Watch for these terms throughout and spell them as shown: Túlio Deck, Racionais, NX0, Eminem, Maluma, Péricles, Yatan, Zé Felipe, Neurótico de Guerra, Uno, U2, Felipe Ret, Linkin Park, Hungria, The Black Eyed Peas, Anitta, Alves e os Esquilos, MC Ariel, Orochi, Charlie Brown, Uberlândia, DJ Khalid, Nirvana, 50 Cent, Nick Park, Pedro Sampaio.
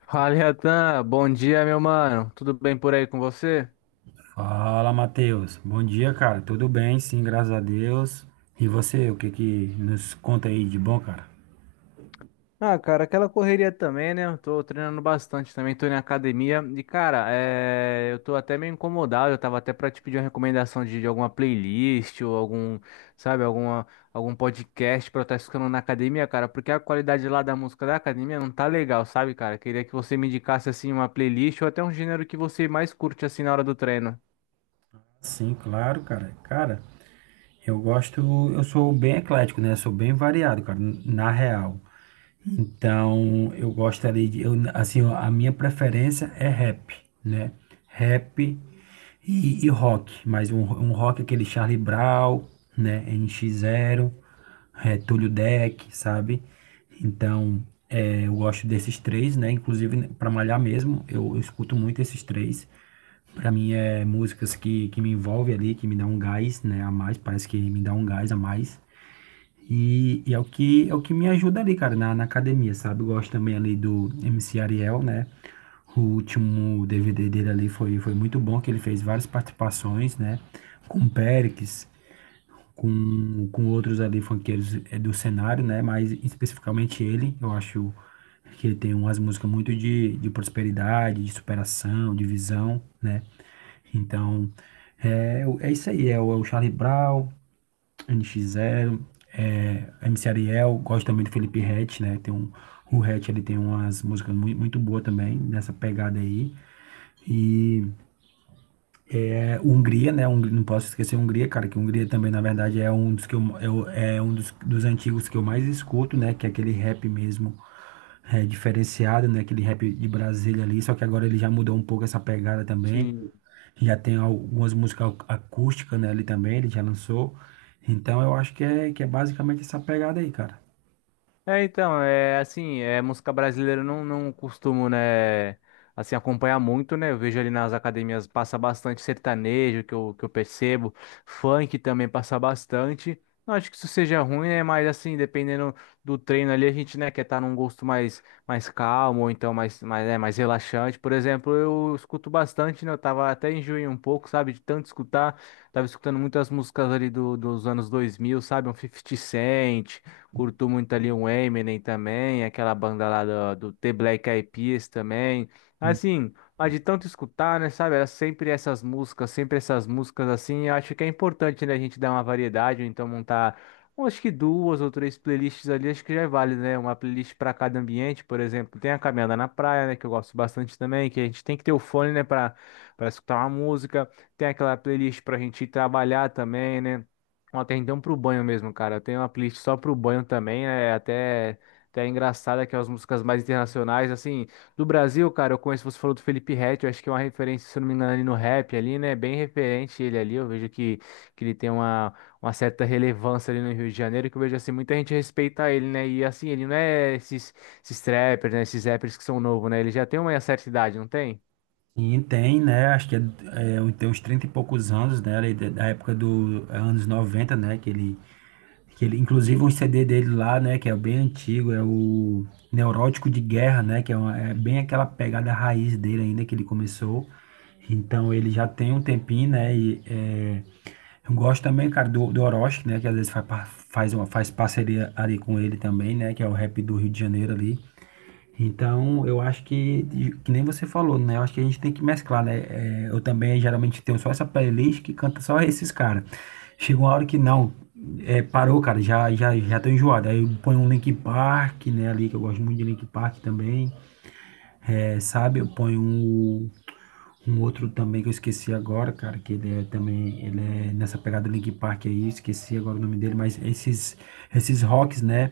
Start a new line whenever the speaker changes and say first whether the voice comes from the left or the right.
left: Fala, Yatan. Bom dia, meu mano. Tudo bem por aí com você?
right: Fala, Matheus. Bom dia, cara. Tudo bem? Sim, graças a Deus. E você, o que que nos conta aí de bom, cara?
left: Ah, cara, aquela correria também, né? Eu tô treinando bastante também, tô na academia. E, cara, eu tô até meio incomodado. Eu tava até pra te pedir uma recomendação de alguma playlist ou algum, sabe, alguma, algum podcast pra eu estar escutando na academia, cara, porque a qualidade lá da música da academia não tá legal, sabe, cara? Queria que você me indicasse, assim, uma playlist ou até um gênero que você mais curte, assim, na hora do treino.
right: Sim, claro, cara. Cara, eu gosto, eu sou bem eclético, né? Sou bem variado, cara, na real. Então, eu gosto ali de assim, ó, a minha preferência é rap, né? Rap. E rock, mas um rock, aquele Charlie Brown, né? NX0, Túlio Deck, sabe? Então, eu gosto desses três, né? Inclusive, para malhar mesmo, eu escuto muito esses três. Para mim, é músicas que me envolvem ali, que me dá um gás, né? A mais, parece que me dá um gás a mais. E é o que, me ajuda ali, cara, na academia, sabe? Eu gosto também ali do MC Ariel, né? O último DVD dele ali foi, foi muito bom, que ele fez várias participações, né? Com o Péricles, com outros ali funkeiros, do cenário, né? Mas especificamente ele, eu acho que ele tem umas músicas muito de prosperidade, de superação, de visão, né? Então, é isso aí, é o Charlie Brown, nx Zero, MC Ariel. Gosto também do Felipe Ret, né? O Ret, ele tem umas músicas muito, muito boas também, nessa pegada aí. E Hungria, né? Não posso esquecer Hungria, cara, que Hungria também, na verdade, é um dos que é um dos antigos que eu mais escuto, né? Que é aquele rap mesmo, diferenciado, né? Aquele rap de Brasília ali, só que agora ele já mudou um pouco essa pegada também.
left: Sim.
right: Já tem algumas músicas acústicas, né? Ali também, ele já lançou. Então eu acho que é basicamente essa pegada aí, cara.
left: É, então, é assim, é música brasileira eu não costumo, né, assim, acompanhar muito, né? Eu vejo ali nas academias passa bastante sertanejo, que eu percebo, funk também passa bastante. Não acho que isso seja ruim, né? Mas assim, dependendo do treino ali, a gente, né, quer estar num gosto mais, mais calmo, ou então mais, mais, né, mais relaxante. Por exemplo, eu escuto bastante, né? Eu tava até enjoei um pouco, sabe, de tanto escutar. Tava escutando muitas músicas ali dos anos 2000 sabe? Um 50 Cent. Curto muito ali um Eminem também, aquela banda lá do The Black Eyed Peas também. Assim, mas de tanto escutar, né, sabe? Era sempre essas músicas assim. Eu acho que é importante, né, a gente dar uma variedade, ou então montar, eu acho que duas ou três playlists ali, acho que já é válido, né? Uma playlist para cada ambiente, por exemplo. Tem a caminhada na praia, né, que eu gosto bastante também, que a gente tem que ter o fone, né, para escutar uma música. Tem aquela playlist para a gente ir trabalhar também, né? Uma atenção pro banho mesmo, cara. Eu tenho uma playlist só pro banho também, né? É até, até engraçada que é as músicas mais internacionais, assim, do Brasil, cara, eu conheço, você falou do Felipe Ret, eu acho que é uma referência, se eu não me engano, ali no rap ali, né, bem referente ele ali, eu vejo que ele tem uma certa relevância ali no Rio de Janeiro, que eu vejo, assim, muita gente respeita ele, né, e assim, ele não é esses, esses trappers, né, esses rappers que são novos, né, ele já tem uma certa idade, não tem?
right: E tem, né? Acho tem uns 30 e poucos anos, né? Ali da época dos anos 90, né? Que ele, inclusive um CD dele lá, né, que é bem antigo, é o Neurótico de Guerra, né, é bem aquela pegada raiz dele ainda que ele começou. Então ele já tem um tempinho, né, e eu gosto também, cara, do Orochi, né, que às vezes faz parceria ali com ele também, né, que é o rap do Rio de Janeiro ali. Então, eu acho que nem você falou, né? Eu acho que a gente tem que mesclar, né? É, eu também geralmente tenho só essa playlist que canta só esses caras. Chega uma hora que não, parou, cara, já tô enjoado. Aí eu ponho um Linkin Park, né, ali, que eu gosto muito de Linkin Park também, sabe? Eu ponho um outro também que eu esqueci agora, cara, que ele é também, ele é nessa pegada do Linkin Park aí, esqueci agora o nome dele, mas esses rocks, né,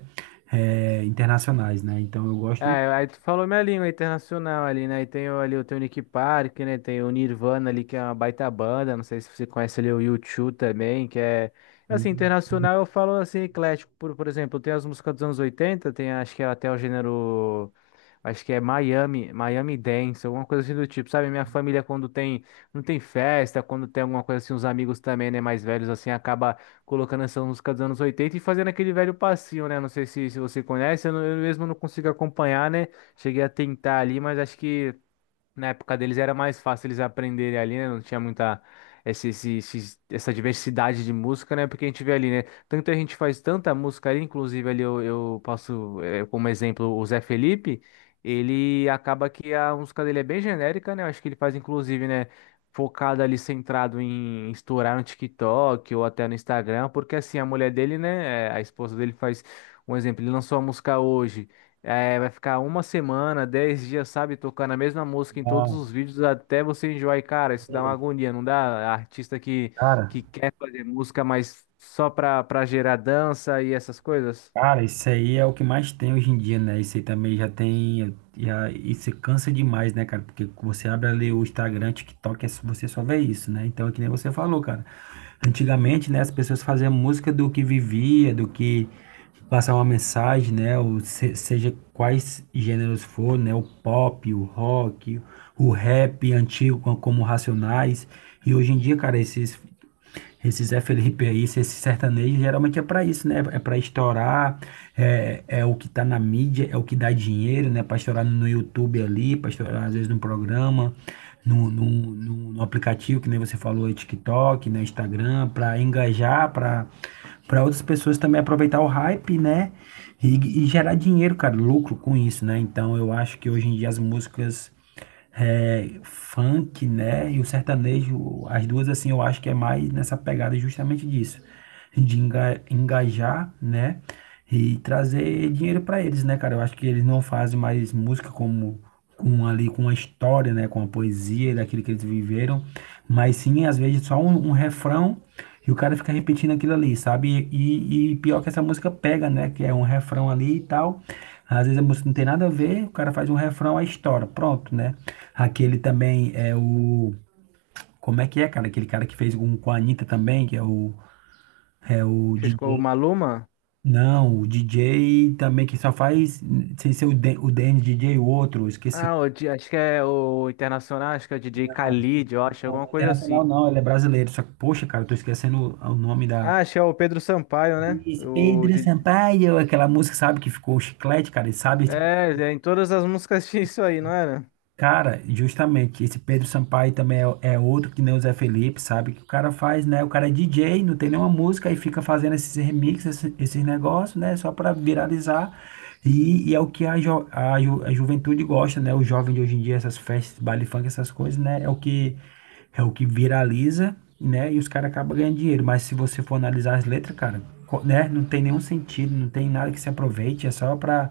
right: internacionais, né? Então eu gosto.
left: Ah, aí tu falou minha língua internacional ali, né? E tem ali tem o teu Nick Park, né? Tem o Nirvana ali, que é uma baita banda. Não sei se você conhece ali o U2 também, que é... Assim,
right: um,
left: internacional eu falo assim, eclético. Por exemplo, tem as músicas dos anos 80 tem acho que é até o gênero... Acho que é Miami, Miami Dance, alguma coisa assim do tipo, sabe? Minha família quando tem, não tem festa, quando tem alguma coisa assim, os amigos também, né, mais velhos assim, acaba colocando essa música dos anos 80 e fazendo aquele velho passinho, né? Não sei se, se você conhece, eu mesmo não consigo acompanhar, né? Cheguei a tentar ali, mas acho que na época deles era mais fácil eles aprenderem ali, né? Não tinha muita essa diversidade de música, né? Porque a gente vê ali, né? Tanta gente faz tanta música ali, inclusive ali eu posso, como exemplo, o Zé Felipe, ele acaba que a música dele é bem genérica, né? Eu acho que ele faz, inclusive, né? Focado ali, centrado em estourar no TikTok ou até no Instagram, porque assim, a mulher dele, né? A esposa dele faz um exemplo, ele lançou a música hoje. É, vai ficar uma semana, dez dias, sabe, tocando a mesma música em todos
right: um,
left: os vídeos até você enjoar. E, cara, isso dá uma
right: Verdade.
left: agonia, não dá? Artista
right: Cara,
left: que quer fazer música, mas só pra gerar dança e essas coisas.
right: cara, isso aí é o que mais tem hoje em dia, né? Isso aí também já tem, isso cansa demais, né, cara? Porque você abre ali o Instagram, TikTok, é você só vê isso, né? Então é que nem você falou, cara. Antigamente, né, as pessoas faziam música do que vivia, do que passar uma mensagem, né? Ou seja quais gêneros for, né? O pop, o rock, o rap antigo, como Racionais. E hoje em dia, cara, esse Zé Felipe aí, esse sertanejo, geralmente é para isso, né? É para estourar, é o que tá na mídia, é o que dá dinheiro, né? Para estourar no YouTube ali, para estourar às vezes num programa, no, no, no aplicativo, que nem você falou, TikTok, né? Instagram, para engajar, para outras pessoas também aproveitar o hype, né? E gerar dinheiro, cara, lucro com isso, né? Então eu acho que hoje em dia as músicas, funk, né? E o sertanejo, as duas, assim, eu acho que é mais nessa pegada, justamente disso, de engajar, né? E trazer dinheiro para eles, né, cara? Eu acho que eles não fazem mais música como com ali com a história, né, com a poesia daquilo que eles viveram, mas sim às vezes só um refrão e o cara fica repetindo aquilo ali, sabe? E pior que essa música pega, né? Que é um refrão ali e tal. Às vezes a música não tem nada a ver, o cara faz um refrão, a história, pronto, né? Aquele também é o. Como é que é, cara? Aquele cara que fez um com a Anitta também, que é o. É o
left: Fez com o
right: DJ.
left: Maluma?
right: Não, o DJ também que só faz. Sem ser o, D, o DN DJ, o outro, esqueci.
left: Ah, acho que é o Internacional, acho que é o DJ Khalid, eu
right: Não,
left: acho, alguma
right: não é
left: coisa assim.
right: internacional não, ele é brasileiro. Só que, poxa, cara, eu tô esquecendo o nome da.
left: Ah, acho que é o Pedro Sampaio, né?
right: Esse Pedro Sampaio, aquela música, sabe, que ficou chiclete, cara. Ele sabe.
left: É, é, em todas as músicas tinha isso aí, não era?
right: Cara, justamente, esse Pedro Sampaio também é, é outro que nem o Zé Felipe, sabe? Que o cara faz, né? O cara é DJ, não tem nenhuma música e fica fazendo esses remixes, esses negócios, né? Só para viralizar. E é o que a, a juventude gosta, né? O jovem de hoje em dia, essas festas, baile funk, essas coisas, né? é o que, viraliza, né? E os caras acabam ganhando dinheiro. Mas se você for analisar as letras, cara, né? Não tem nenhum sentido, não tem nada que se aproveite, é só pra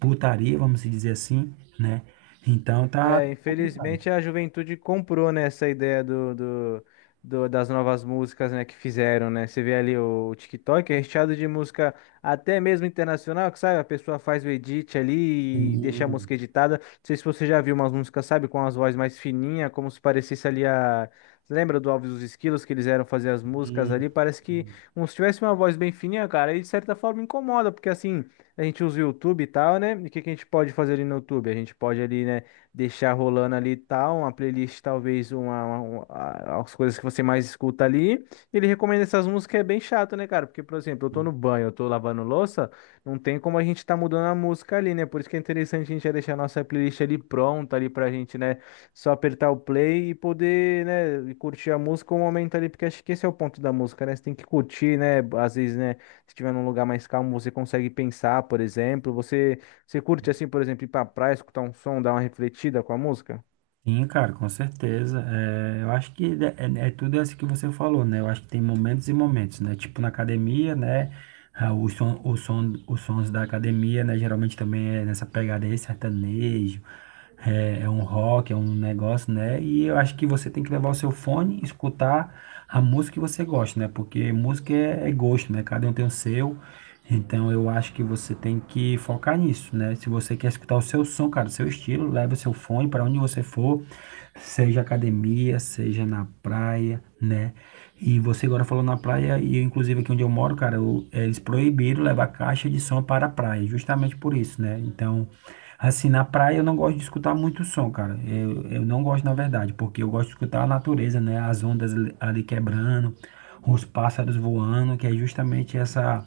right: putaria, vamos dizer assim, né? Então tá
left: É, infelizmente
right: complicado.
left: a juventude comprou, né, essa ideia das novas músicas, né, que fizeram, né? Você vê ali o TikTok é recheado de música até mesmo internacional, que sabe, a pessoa faz o edit ali e deixa a música
right: Sim,
left: editada. Não sei se você já viu umas músicas, sabe, com as vozes mais fininhas, como se parecesse ali a... Você lembra do Alves e os Esquilos, que eles eram fazer as músicas ali? Parece que como se tivesse uma voz bem fininha, cara, e de certa forma incomoda, porque assim, a gente usa o YouTube e tal, né? E o que que a gente pode fazer ali no YouTube? A gente pode ali, né? Deixar rolando ali e tal, uma playlist, talvez as coisas que você mais escuta ali. Ele recomenda essas músicas, é bem chato, né, cara? Porque, por exemplo, eu tô no banho, eu tô lavando louça, não tem como a gente tá mudando a música ali, né? Por isso que é interessante a gente já deixar a nossa playlist ali pronta ali pra gente, né? Só apertar o play e poder, né, e curtir a música um momento ali, porque acho que esse é o ponto da música, né? Você tem que curtir, né? Às vezes, né, se estiver num lugar mais calmo, você consegue pensar, por exemplo, você curte, assim, por exemplo, ir pra praia, escutar um som, dar uma refletida com a música?
right: sim, cara, com certeza. É, eu acho que é tudo isso que você falou, né? Eu acho que tem momentos e momentos, né? Tipo na academia, né? Ah, os sons da academia, né? Geralmente também é nessa pegada aí, sertanejo. É um rock, é um negócio, né? E eu acho que você tem que levar o seu fone, escutar a música que você gosta, né? Porque música é gosto, né? Cada um tem o seu. Então eu acho que você tem que focar nisso, né? Se você quer escutar o seu som, cara, o seu estilo, leva o seu fone para onde você for, seja academia, seja na praia, né? E você agora falou na praia, e eu, inclusive aqui onde eu moro, cara, eles proibiram levar caixa de som para a praia, justamente por isso, né? Então, assim, na praia eu não gosto de escutar muito som, cara. Eu não gosto, na verdade, porque eu gosto de escutar a natureza, né? As ondas ali quebrando, os pássaros voando, que é justamente essa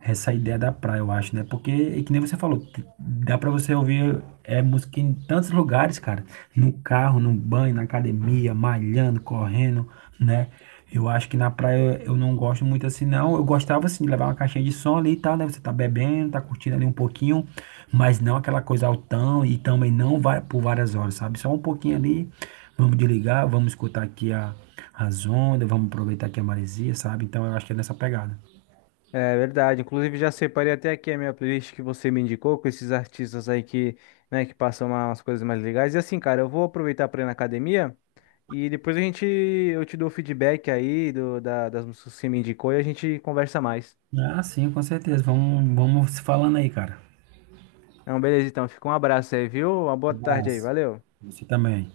right: essa ideia da praia, eu acho, né? Porque, é que nem você falou, dá pra você ouvir, música em tantos lugares, cara. No carro, no banho, na academia, malhando, correndo, né? Eu acho que na praia eu não gosto muito assim, não. Eu gostava, assim, de levar uma caixinha de som ali e tal, né? Você tá bebendo, tá curtindo ali um pouquinho, mas não aquela coisa altão e também não vai por várias horas, sabe? Só um pouquinho ali, vamos desligar, vamos escutar aqui a as ondas, vamos aproveitar aqui a maresia, sabe? Então eu acho que é nessa pegada.
left: É verdade. Inclusive, já separei até aqui a minha playlist que você me indicou, com esses artistas aí que, né, que passam umas coisas mais legais. E assim, cara, eu vou aproveitar pra ir na academia e depois a gente, eu te dou o feedback aí das músicas que você me indicou e a gente conversa mais.
right: Ah, sim, com certeza. Vamos se falando aí, cara.
left: Então, beleza, então. Fica um abraço aí, viu? Uma
right: Um
left: boa tarde aí.
right: abraço.
left: Valeu.
right: Você também.